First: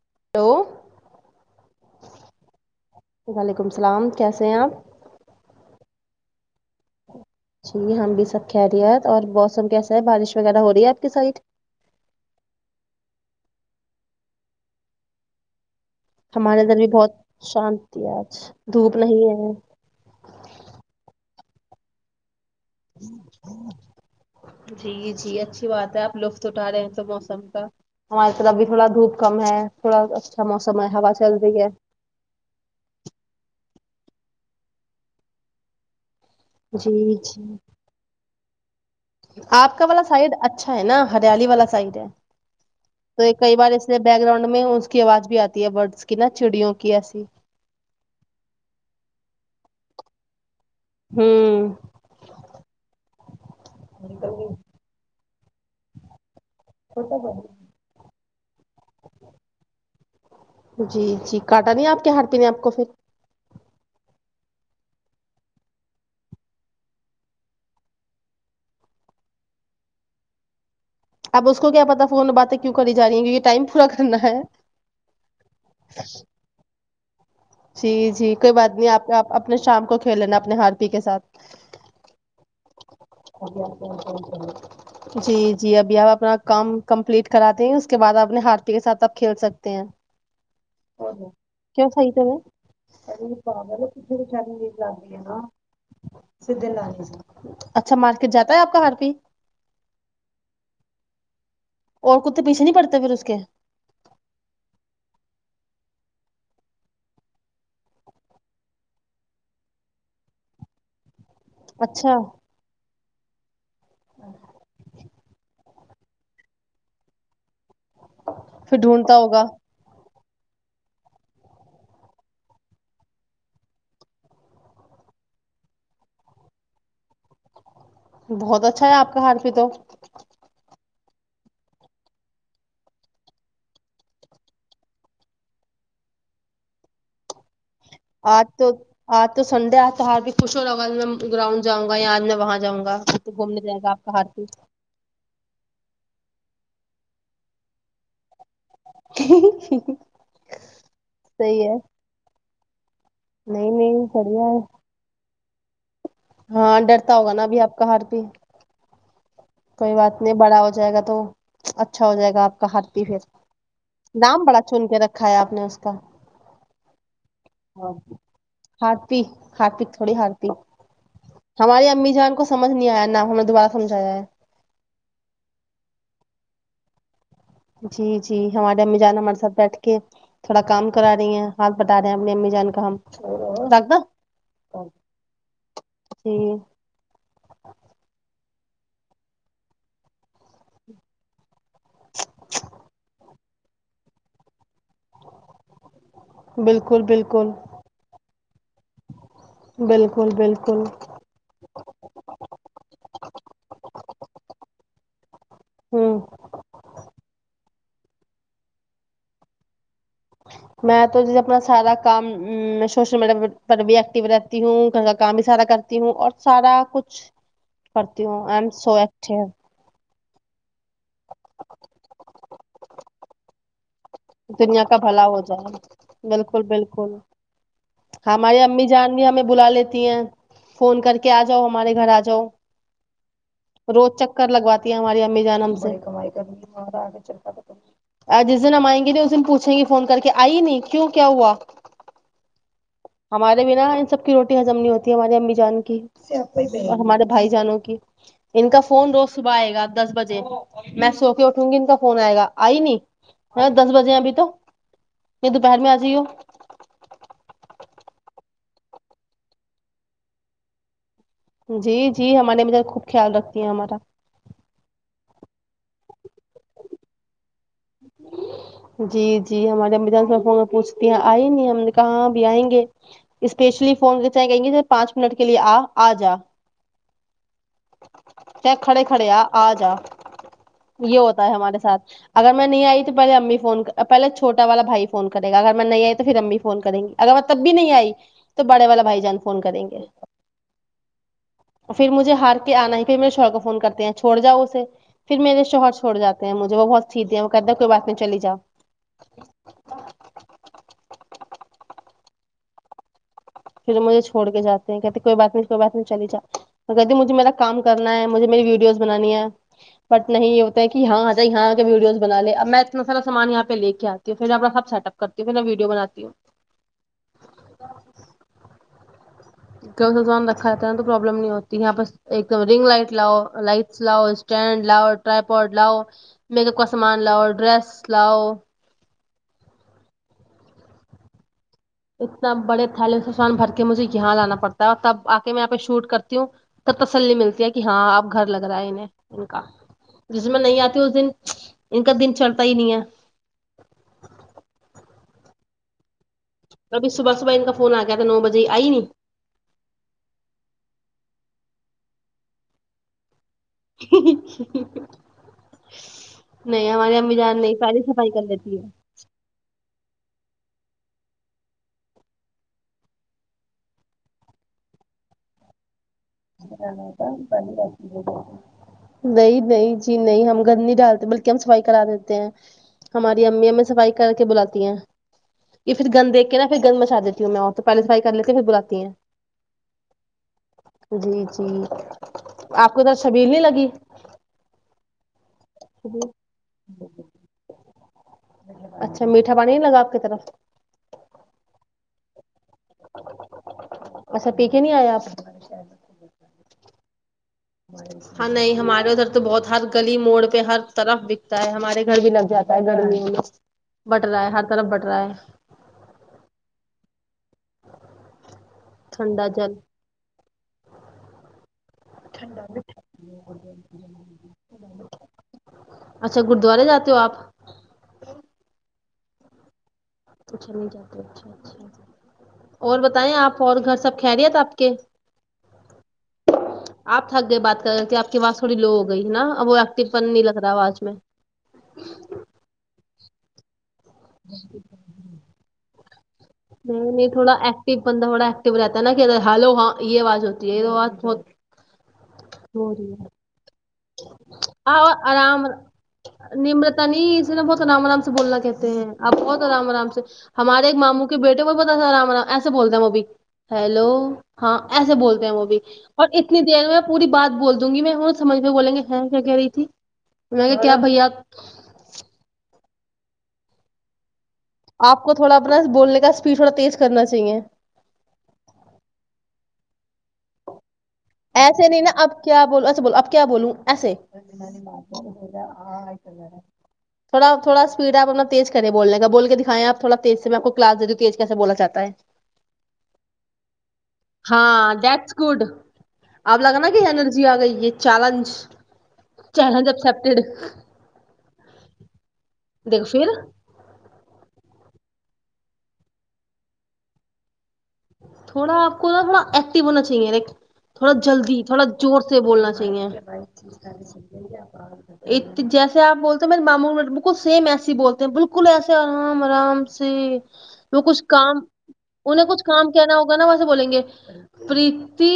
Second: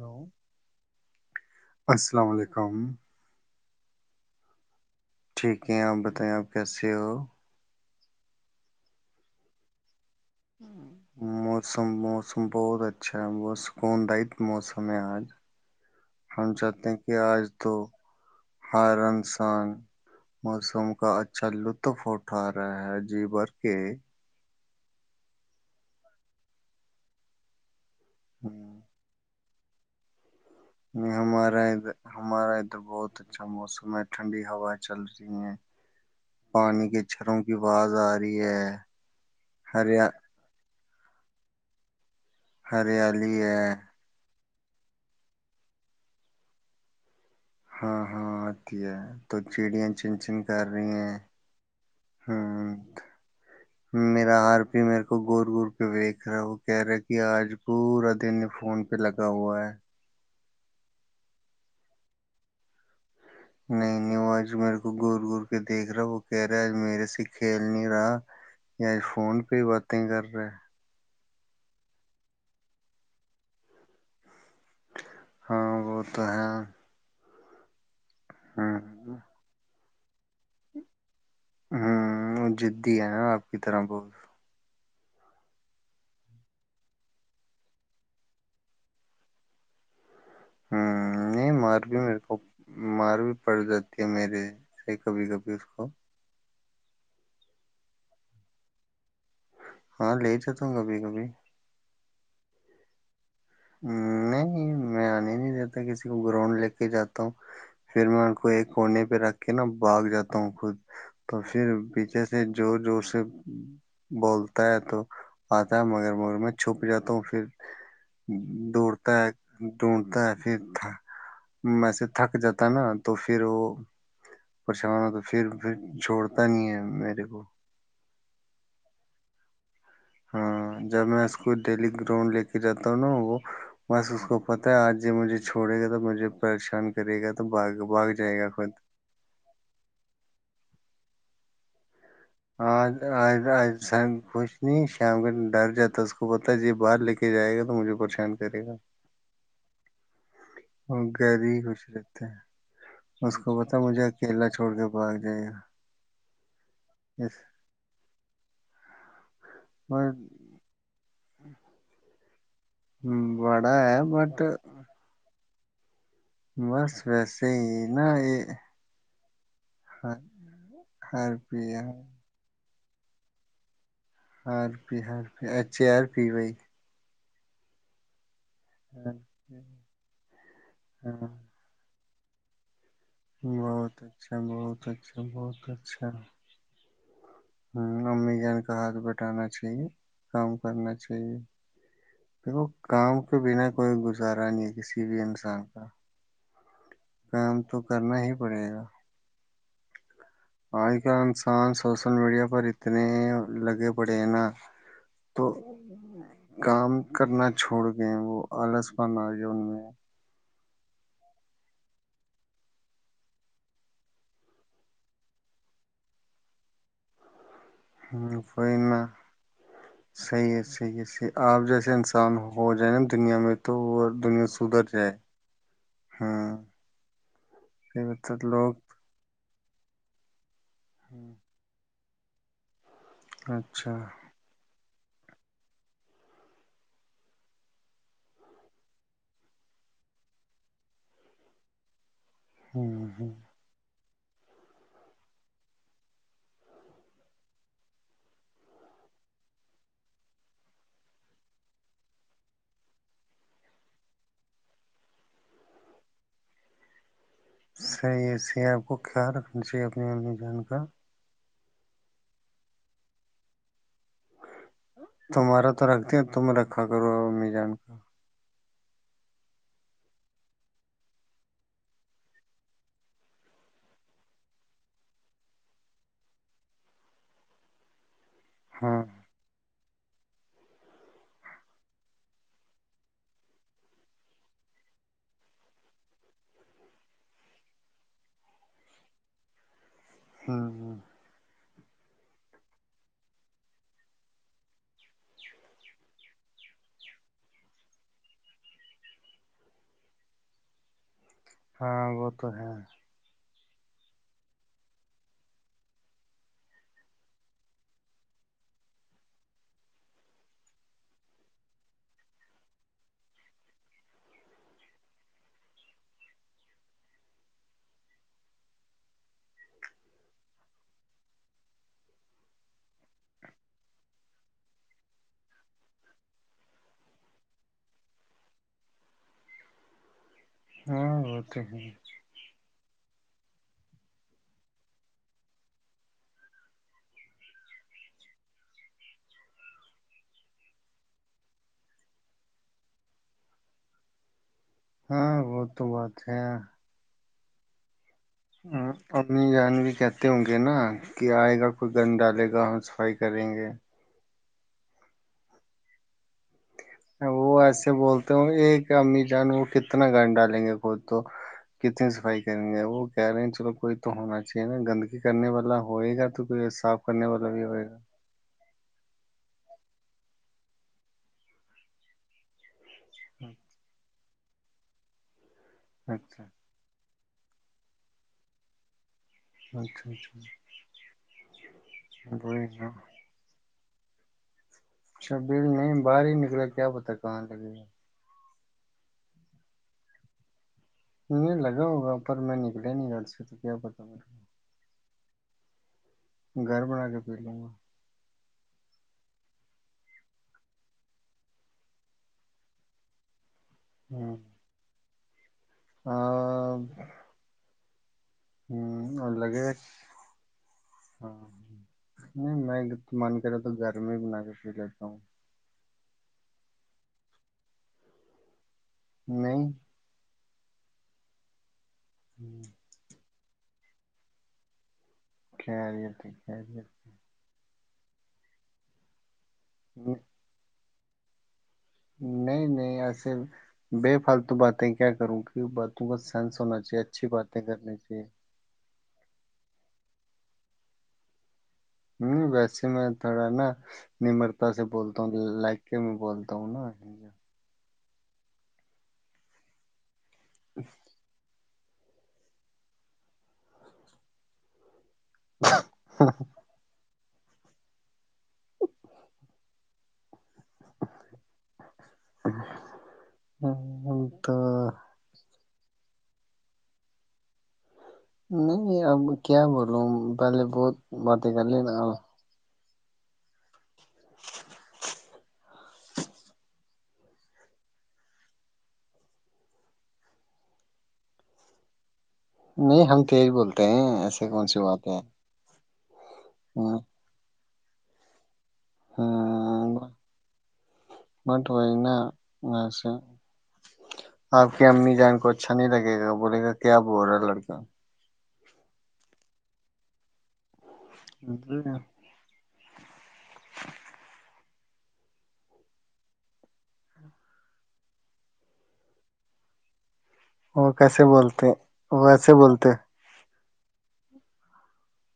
لو hello السلام علیکم ولیکم السلام کیسے ہیں آپ ٹھیک ہے آپ بتائیں آپ کیس ہو ج ہم بھی سب خریت اور موسم کیس بارش وغیرہ ہو رہی ہے ہوں آپ کی سائڈ اا بت سکون دت موسم ہے آج ہم ہمارے ادھر چاہتے بھی ہیں کہ بہت آج تو شانتی ہے آج دھوپ نہیں ہارنسان ہے موسم کا اچھا چلو تو فٹ اٹھا رہا ہے جی بر کے جی جی اچھی بات ہے آپ لطف اٹھا رہے ہیں تو موسم کا ہماریے طرح اب بھی ہوں، تھوڑا دھوپ کم ہے تھوڑا موسم ہے ہوا نہیں چل رہی ہمارا ہے ادھر ہمارا ادھر بہت اچھا موسم ٹھنڈی ہوا چل رہی ہیں پانی کے جی اچروں کی جی باز آ رہی ہے ہ آپ کا والا شائد اچھا ا ہے نا ہریالی والا سائڈ ہے تو یہ ہریالی کئی ہے بار اسے بیک گراؤنڈ میں میں اس کی آواز بھی آتی ہے برڈس کی نا چڑیوں کی ایسی ہاں ہاں آتی ہے تو چڑیاں چن چن کر رہی ہیں ہوں ہ میرا آر پی میرے کو گور گور پہ دیکھ رہا ہو کہہ رہے کہ آج پورا دن فون پہ لگا ہوا ہے جی جی کاٹا نہیں آپ کے ہار پینے آپ کو پھر نہیں نہیں وہ آج میرے کو گور گور کے دیکھ رہا وہ کہہ رہا آج میرے سے کھیل نہیں رہا یا آج فون پہ ہی باتیں کر رہا اب اس کو کیا پتا فون باتیں کیوں کری جا رہی ہیں کہ یہ ٹائم پورا کرنا ہے ہاں وہ تو ہے جی جی کوئی بات ہوں نہیں آپپ اپنے شام کو کھیلینا اپنے ہارپتی کےاتھ ہوں وہ جدی ہے نا آپ کی طرح بہت جی جی ابھی آپ اپنا کام کمپلیٹ کراتے ہیں اس کے بعد اپنے ہاتی کے ساتھ آپ کھیل سکتے ہیں نہیں مار کیا بھی خائی میرے ت کو میں مار بھی پڑ جاتی ہے میرے سے کبھی کبھی اس کو [inaudible] س اچھا مارکیٹ جاتا ہے آپ کا ہھر پہ [inaudible] ہاں لے جتا ہوں کبھی کبھی [inaudible] اور کتے پیھے نہیں پڑتے پھر اس کے ہ نہیں میں آنے نہیں دیتا کسی کو گراؤنڈ لے کے جاتا ہوں پھر میں ان کو ایک کونے پہ رکھ کے نا بھاگ جاتا ہوں خود [inaudible] تو پھر اچھا پیچھے سے جو جو تب بولتا ہے تو [inaudible] مگر مگر میں چھپ جاتا ہوں پھر [inaudible] پھر دوڑتا ڈھونڈتا ہے ہوگا دووڑتا ہے پھر وسے تھک جاتا نا تو پھر وہ پریشان ہو تو پھر پھر چھوڑتا نہیں ہے میرے کو بہت اچھا ہے آپ کا ہار پ تو ہاں جب میں اس کو ڈیلی گراؤنڈ لے کے جاتا ہوں نا وہ بس اس کو پتہ ہے آج یہ مجھے چھوڑے گا تو مجھے پریشان کرے گا تو بھاگ بھاگ جائے آج گا خود تو آج تو سنڈے آ تو ہار بھی خوش ہو رہا میں گراؤنڈ جاں آج آج آج س آپ کا ہارپی خوھ نہیں شام کو ڈر جاتا کو پتت [inaudible] ا ج باہر لے کے جائے گا تو مجھے پریشان کرے گا جیک [inaudible] وہ گھر ہی خوش رہتے ہیں [inaudible] اس کو نہیں پتا مجھے نہیں اکیلا بڑھیا ہے چھوڑ کے بھاگ جائے گا [inaudible] ہاں ڈرتا ہوگا نا ابھی آپ کا ہر بھیہ کوئی اور بات نہیں بڑا ہو جائے گا تو اچھا ہو جائے گا گپ [inaudible] کہ ہرتی پھر بڑا ہے بٹ نام بڑا چن کے رکھا ہے آپ نمسک بس ویسے ہی نا یہ پی [inaudible] ہارپک تھوڑی ہارپک ہر پی ہماری امی جان کو س سج نہیں آیا نہ ہم نے دوبارہ سجھایا ہے [inaudible] ہر پی ہر اچھے آر پی بھائی [inaudible] جییک [inaudible] جی ہمارے امی جان ہمارے سھ بھائی بیٹھ کے تھوڑا کام کرا ہاں رہی ہیں ہال ب بتا دیں ہم اپ نے امی جان کا ہم رکھ بہت دو اچھا بہت اچھا بہت اچھا جی ہ امی جین کا ہاتھ بیٹھانا چاہیے کام کرنا چاہیے م گ کام اس کے بنا کوئی گزارا نہیں ہے کسی بھی انسان کا بالکل بالکل کام تو کرنا ہی پڑے گا بالکل بالکل آج کل انسان سوشل میڈیا پر اتنے لگے پڑے ہیں نا تو ہوں کام کرنا چھوڑ گئے وہ آلس پان آ گیا ان میں میں تو جیسے اپنا سارا کام سوشل میڈیا پر بھی ایکٹو رہتی ہوں گھر کا کام بھی سارا کرتی ہوں اور سارا کچھ کرتی ہوں ایم کوئی سو نہ ایکٹے صحیح ہے صحیح ہے صحیح آپ جیسے انسان ہو جائے نا دنیا میں تو دنیا سدھر کا جائے بھلا ہو جائے ہاں بالکل بالکل مطلب ہماری لوگ امی جان رہ ہمیں بلا لیتی ہیں فون کر کے ہوں آ جاؤ ہمارے گھر آ جاؤ اچھا جاؤ روز چکر لگواتا ہماری امی جان سے کمائی کرگے چلتاتا آ جس دن ہمئیں گے اسن پوچھیں گے فون کر کے آئی نہیں کیوں کیا ہوا ہ ہ ہمارے بنا ان سب کی روٹی ہزم نہیں ہوتی ہمارے امی جان کی ہمارے بھائی جانوں کی ان کا فون روز صبح آئے گا دس بجے میں سو کے اٹھوں گی ان کا فون آئے گا آئی نہیں دس بجے ہیں ابھی تو یا دوپہر میں آ جائی ہو سر یہ سے آپ کو خیال رکھنا چاہیے اپنے امی جان کا جی جی ہمارے مھ خوب خیال رکھتی ہیں ہمارا تمہارا تو رکھتی ہیں تم رکھا کرو امی جان کا جی جی ہمارے اانس فون پوچھتی ہیں آئی نہیں ہم نے کہاں اب آئیں گے اسپیشلی فون کہیں گے پانچ منٹ کے لیے آ آ جا ج کیا ہاں کڑے کھڑے آ آ جا یہ ہوتا ہے ہمارے ساتھ اگر میں نہیں آئی تو پہلے امی فون پہلے چھوٹا والا بھائی فون کرے گا اگر میں نہیں آئی تو پھر امی فون کریں گی اگر میں تب بھی نہیں آئی تو بڑے والا بھائی جان فون کریں گے ہاں ہاں پھر مجھے ہار آنا ہی پھر میرے شوہر کو فون کرتے ہیں چھوڑ جاؤ اسے پھر میرے شوہر چھوڑ جاتے ہیں مجھے وہ بہت سیھے ہیں وہ کہد کوئی بات نہیں چلی جاؤ ہاں وہ تو ہے جاتے ہیں کہتے کوئی بات نہیں کوئی بات نہیں چلی جا کہتی مجھے میرا کام کرنا ہے مجھے میری ویڈیوز بنانی ہے بٹ نہیں یہ ہوتا ہے کہ ہاں آ جائے یہاں آ کے ویڈیوز بنا لے اب میں اتنا سارا سامان یہاں پہ لے کے آتی ہوں پھر اپنا سب سیٹ اپ کرتی ہوں پھر میں ویڈیو بناتی ہوں کیا سامان رکھاتا ہے ن تو پرابلم نہیں ہوتی یہاں پ ایک دم رنگ لائٹ لاؤ لائٹس لاؤ اسٹینڈ لاؤ ٹرائی پوڈ لاؤ میک اپ کا سامان لاؤ ڈریس لاؤ ہاں تو ہے اتنا بڑے تھالے سے ان بھر کے مجھے یہاں جانا پڑتا ہے اور تب آ کے میں یہاں پہ شوٹ کرتی ہوں تب تسلی ملتی ہے کہ ہاں اپ گھر لگ رہا ہے انیں ان کا جس دن میں نہیں آتیوں اس دن ان کا دن چڑتا ہی نہیں ہے ہاں وہ تو بات اچھا صبحبح ان کا فون آتا ہ انی جان بھی کہتے ہوں گے نا کہ آئے گا کوئی گن ڈالے گا ہم صفائی کریں گے [inaudible] نہیں ہمارے امیزان وہ نہیں ایسے پہلے صفائی بولتے کر ہو لیتی ہے ایک امی جان وہ کتنا گڈ ڈالیں گے خود تو کتنی صفائی کریں گے وہ کہہ رہے ہیں چلو کوئی تو ہونا چاہیے نا گندگی کرنے والا ہوئے گا تو کوئی صاف کرنے والا بھی ہوئے گا نہیں نہیں ج نہیں ہم گند نہیں ڈالتے بلکہ ہم صفائی کرا دیتے ہیں ہماری امی ایں صفائی کر کے بلاتی ہیں کہ پھر گند اچھا دے کے نہا پھر گندم مسالے کی میں اور تو پہل سفرائی کر لیتے پھر بلاتی ہیں اچھا اچھا جی جی آپ کو ا تو شبیل نہیں لگی اچھا بل نہیں باہر ہی نکلا کیا پتا کہاں لگے گا اچھا میٹھا پانی نہیں لگا آپ کی طرف نہیں لگا ہوگا پر میں ن پ نہیں ل س تو کیا پرتایر چ گھر بنا کے پی لوں گا ہاں نہیں ہمارے ادھر تو بہت ہر گلی موڑ پہ ہر طرف بکتا ہے ہمارے گھر بھی لگ جاتا ہے گرمیوں میں بٹر رہائے ہر طرف بٹر رہاائے ہ ہ اور ٹھنڈا لگے گا جل ہ نہیں میں من کرے تو گھر میں بنا کے پ جتا ہوں اچھا گرودوارے جاتے ہو آپ نہیں تو چل نہیں جاتے اچھا اچھا اور بتائیں آپ اور گھر سب کھہ رہیے تھا آپ کے خری ت خری ت کیا آ کی پاس تھوڑی لو ہو گئی نا ا وہ ایکٹو بن نہیں لگ رہا ہے آج میں نہیں نہیں ایسے بے فالتو باتیں کیا کروں کی بات توس نہیں نہیں تھوڑا ایکٹو بندہ تھوڑا ایکٹو رہتا ہے نا کہ ہلو ہاں یہ آواز ہوتی یہ تو آات بہت ہ ویسے ہو میں رہی ہے تھوڑا نا نمرتا سے اور بولتا ہوں آرام لگ کے میں بولتا ہوں نا رام آرام سے بولنا کہتے ہیں آپ بہت آام آام سے ہمارے ایک ماموں کے بیٹے ب پتا تھا آام ایسے بولتے ہیں وہ اب ہیلو ہاں ایسے بولتے ہیں وہ بھی اور اتنی دیر میں پوری بات بول دوں گی میں ہ سجھ وہ بولیں گے ہیں کیا کہہ رہی تھی میں کہ کیا بھیا ہاں ہاں آپ کو تھوڑا اپنا بولنے کا اسپیڈ تھوڑا تیز کرنا چاہیے نہیں اب کیا بولوں پہلے بہت باتیں کر ایسے لینا نہیں نا اب کیا بولو بولو اب کیا بولوں ےات آ آئیٹ میںیر تھوڑا تھوڑا اسپیڈ آپ اپنا تیز کریں بولنے کا بول کے دکھائیں آپ تھوڑا تیز سے میں آپ کو کلا دے دوں تیز کیسے بولا چاہ ہے نہیں ہم تیز بولتے ہیں ایسے کون سی ہاں بات ہے دیٹس گڈ آپ لگ نا ہوں، کہ انینرجی آ گئی یہ چیلنج چلز اسپٹیڈ مٹ ب ن اور سا آپ کی امی جان کو اچھا نہیں لگے گا بولے گا کیا بول رہا ہے لڑکا تھوڑا آپ کو ن تھوڑا ایکٹو ہونا چاہیے ر تھوڑا جلدی تھوڑا لڑکا زور سے بولنا چ جیسے آپ بولتے ہیں مے مام بکل سیم ایس بولتے ہیں بالکل ایسے آرام آرام سے وہ کچھ کیسے کام بولتے وہ انہیں وسے کچھ بول [unintelligible] کام کہنا ہوگا [unintelligible] بولیں گے پریتی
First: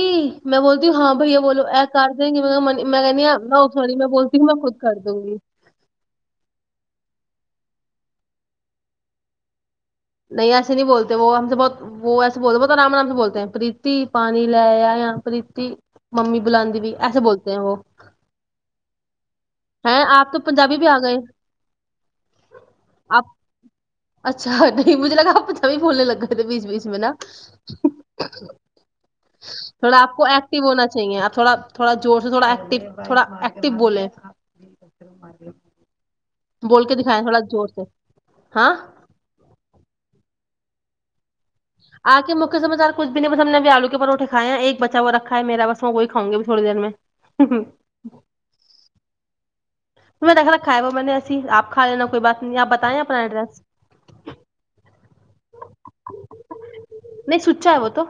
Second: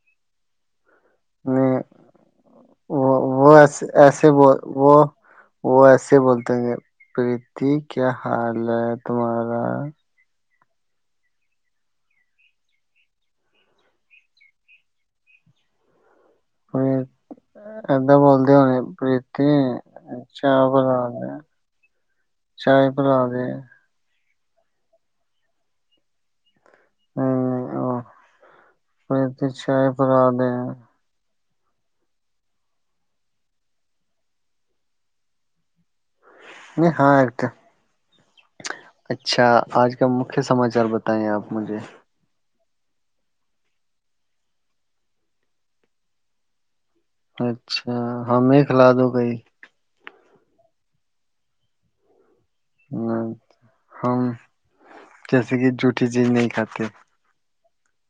میں بولتی [unintelligible] ہاں بھیا بولو نہیں ای کر دیں گی میں وہ کہنی ہ وہ ایسے سی میں ایسے بولتی ہوں بول میں خود وہ کر دوں گی [unintelligible] ج کیا حال ہے تمہارا [unintelligible] نہیں ایسے نہیں بولتے وہ ہم سے بہت وہ ایسے بولتے بت رام رام سے بولتے ہیں پرریتی پانی لے آیا اں پرریتی [unintelligible] پت ایکدم ب د ہو نت ہیں آپ [unintelligible] تو چاہ پنجابی بھی آ بلا گئے دیا چائے پلا آپ د [unintelligible] اچھا نہیں مجھے لگا آپچ بھییںھولنے لگے تھے بیچ بیچ [unintelligible] میں نا پریتی چائے تھوڑا آپ کو بنا دے ایکٹو ہونا چاہیے آپ [unintelligible] تھوڑا تھوڑا زور سے تھوڑا ایکٹیو تھوڑا ایکٹیو بولے [unintelligible] جی ار [unintelligible] نہیں ہاں ایک ہاں اچھا آج کا م [unintelligible] کے سماارتائیں آپ [unintelligible] مجھے [unintelligible] اس سمچ کچھ بھی نہیں بس ہم نےب آلو کے پروٹے کھائے ہے ایک بچا وہ را ہے ماس وہیاں گ بھی تھوڑی دیر میں [unintelligible] میں اچھا ہمیں کھلا دو گئی [unintelligible] تم میں نے دھا کھائے ہوا میں نے ایسی آ کا لینا کوئی بات [unintelligible] آپ بتائیں اپنا ایڈریس ہم [unintelligible] جیسے کہ جوٹیھی چیز نہیں کھاتے [unintelligible] چاہ تو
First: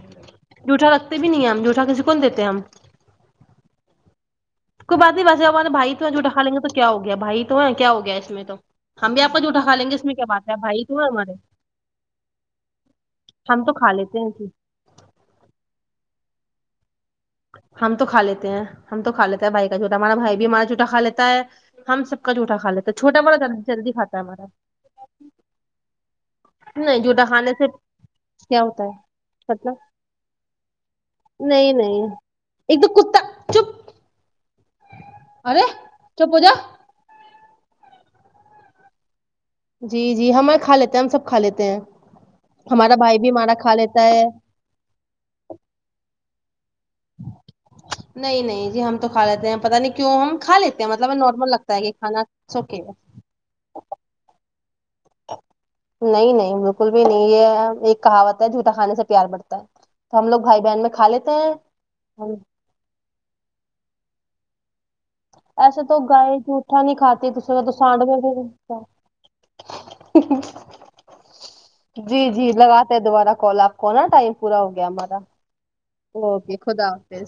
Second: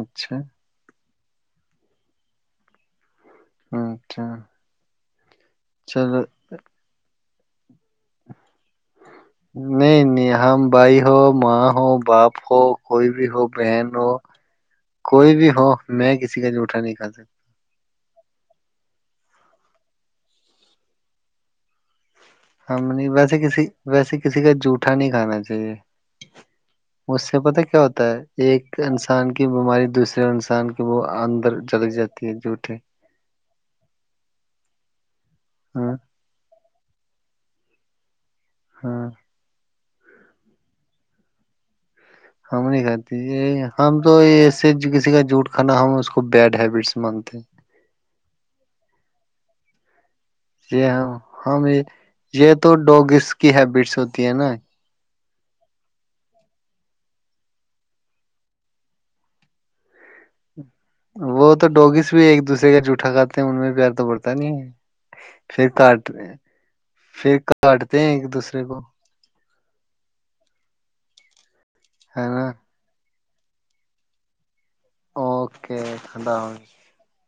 اچھا جٹا [unintelligible] بھی نہیں ہم جٹھا کے کون دیتے ہیں ہم [unintelligible] اچھا [unintelligible] کب [unintelligible] ویسے ہمارے بائی تو ا چلو جوٹایں گے تو کیا ہویا بھائی [unintelligible] تواں کیا ہو گیا اس میں تو [unintelligible] آپ کا جھوٹا کھا لیں گے اس نہیں میں کیا نہیں بات ہے ہم تو بھائی ہے ہو ہمارے ماں ہو باپ ہو کوئی بھی ہو ہم تو بہن کھا ہو لیتے ہیں کوئی بھی ہو میں کسی [unintelligible] سٹھا نہیں کا [unintelligible] ہم تو کھا لیتے ہیں ہم تو کھا لیتے ہیں بھائی کا چھوٹا ہمارا بھائی بھی ہمارا چھوٹا کھا لیتا ہے ہم سب [unintelligible] ہم لیتا ہے نہیں چھوٹا ویسے بڑا کسی جلدی ویسے کھاتا ہے کسی ہمارا کا جوٹا نہیں کھانا چاہیے نہیں [unintelligible] اس جھوٹا سے کھانے پتہ کیا ہوتا ہے کیا ایک ہوتا انسان کی ہے بیماری مطلب دوسرے انسان کی وہ اندر نہیں جلک نہیں جاتی ہے جوٹے [unintelligible] ایک تو کتا چپ ارے چ پو جا [unintelligible] [inaudible] ہاں جی جی ہمار کھا لیتے ہیں ہم سب کھا لیتے ہیں ہم نہیں ہمارا کھاتے بھائی بھی یہ ہمارا کھا ہم لیتا تو ہے ایسے کسی کا جوٹ کھانا ہم اس کو بیڈ ہیبٹس مانگتے ہیں نہیں نہیں جی ہم تو کھا لیتے ہیں پتہ نہیں کیوں ہم کھا لیتے یہ ہیں ہاں مطلب نارمل ہم لگتا ہے کہ کھانا یہ تو اوکے ڈوگس کی ہیبٹس ہوتی ہے نا نہیں نہیں بالکل بھی نہیں یہ ایک کہاوت ہے جھوٹا کھانے سے پیار بڑتا ہے تو ہم لوگ بھائی بہن میں کھا لیتے وہ تو ہیں ڈوگیس بھی ایک دوسرے کا جوٹھا کاتے ہیں ان میں پیار تو بڑتا ت نہیں پھر ایسے تو کاٹ گائے جوٹا نہیں کھات پھر تسے تو کاٹتے سانڈو ہیں ایک دوسرے کو جی ہے نا جی لگاتے دوبارہ کال آپ کو نا ٹائم پورا ہو گیا ہم ہمارا اوکے خدا اوکے حافظ خدا حافظ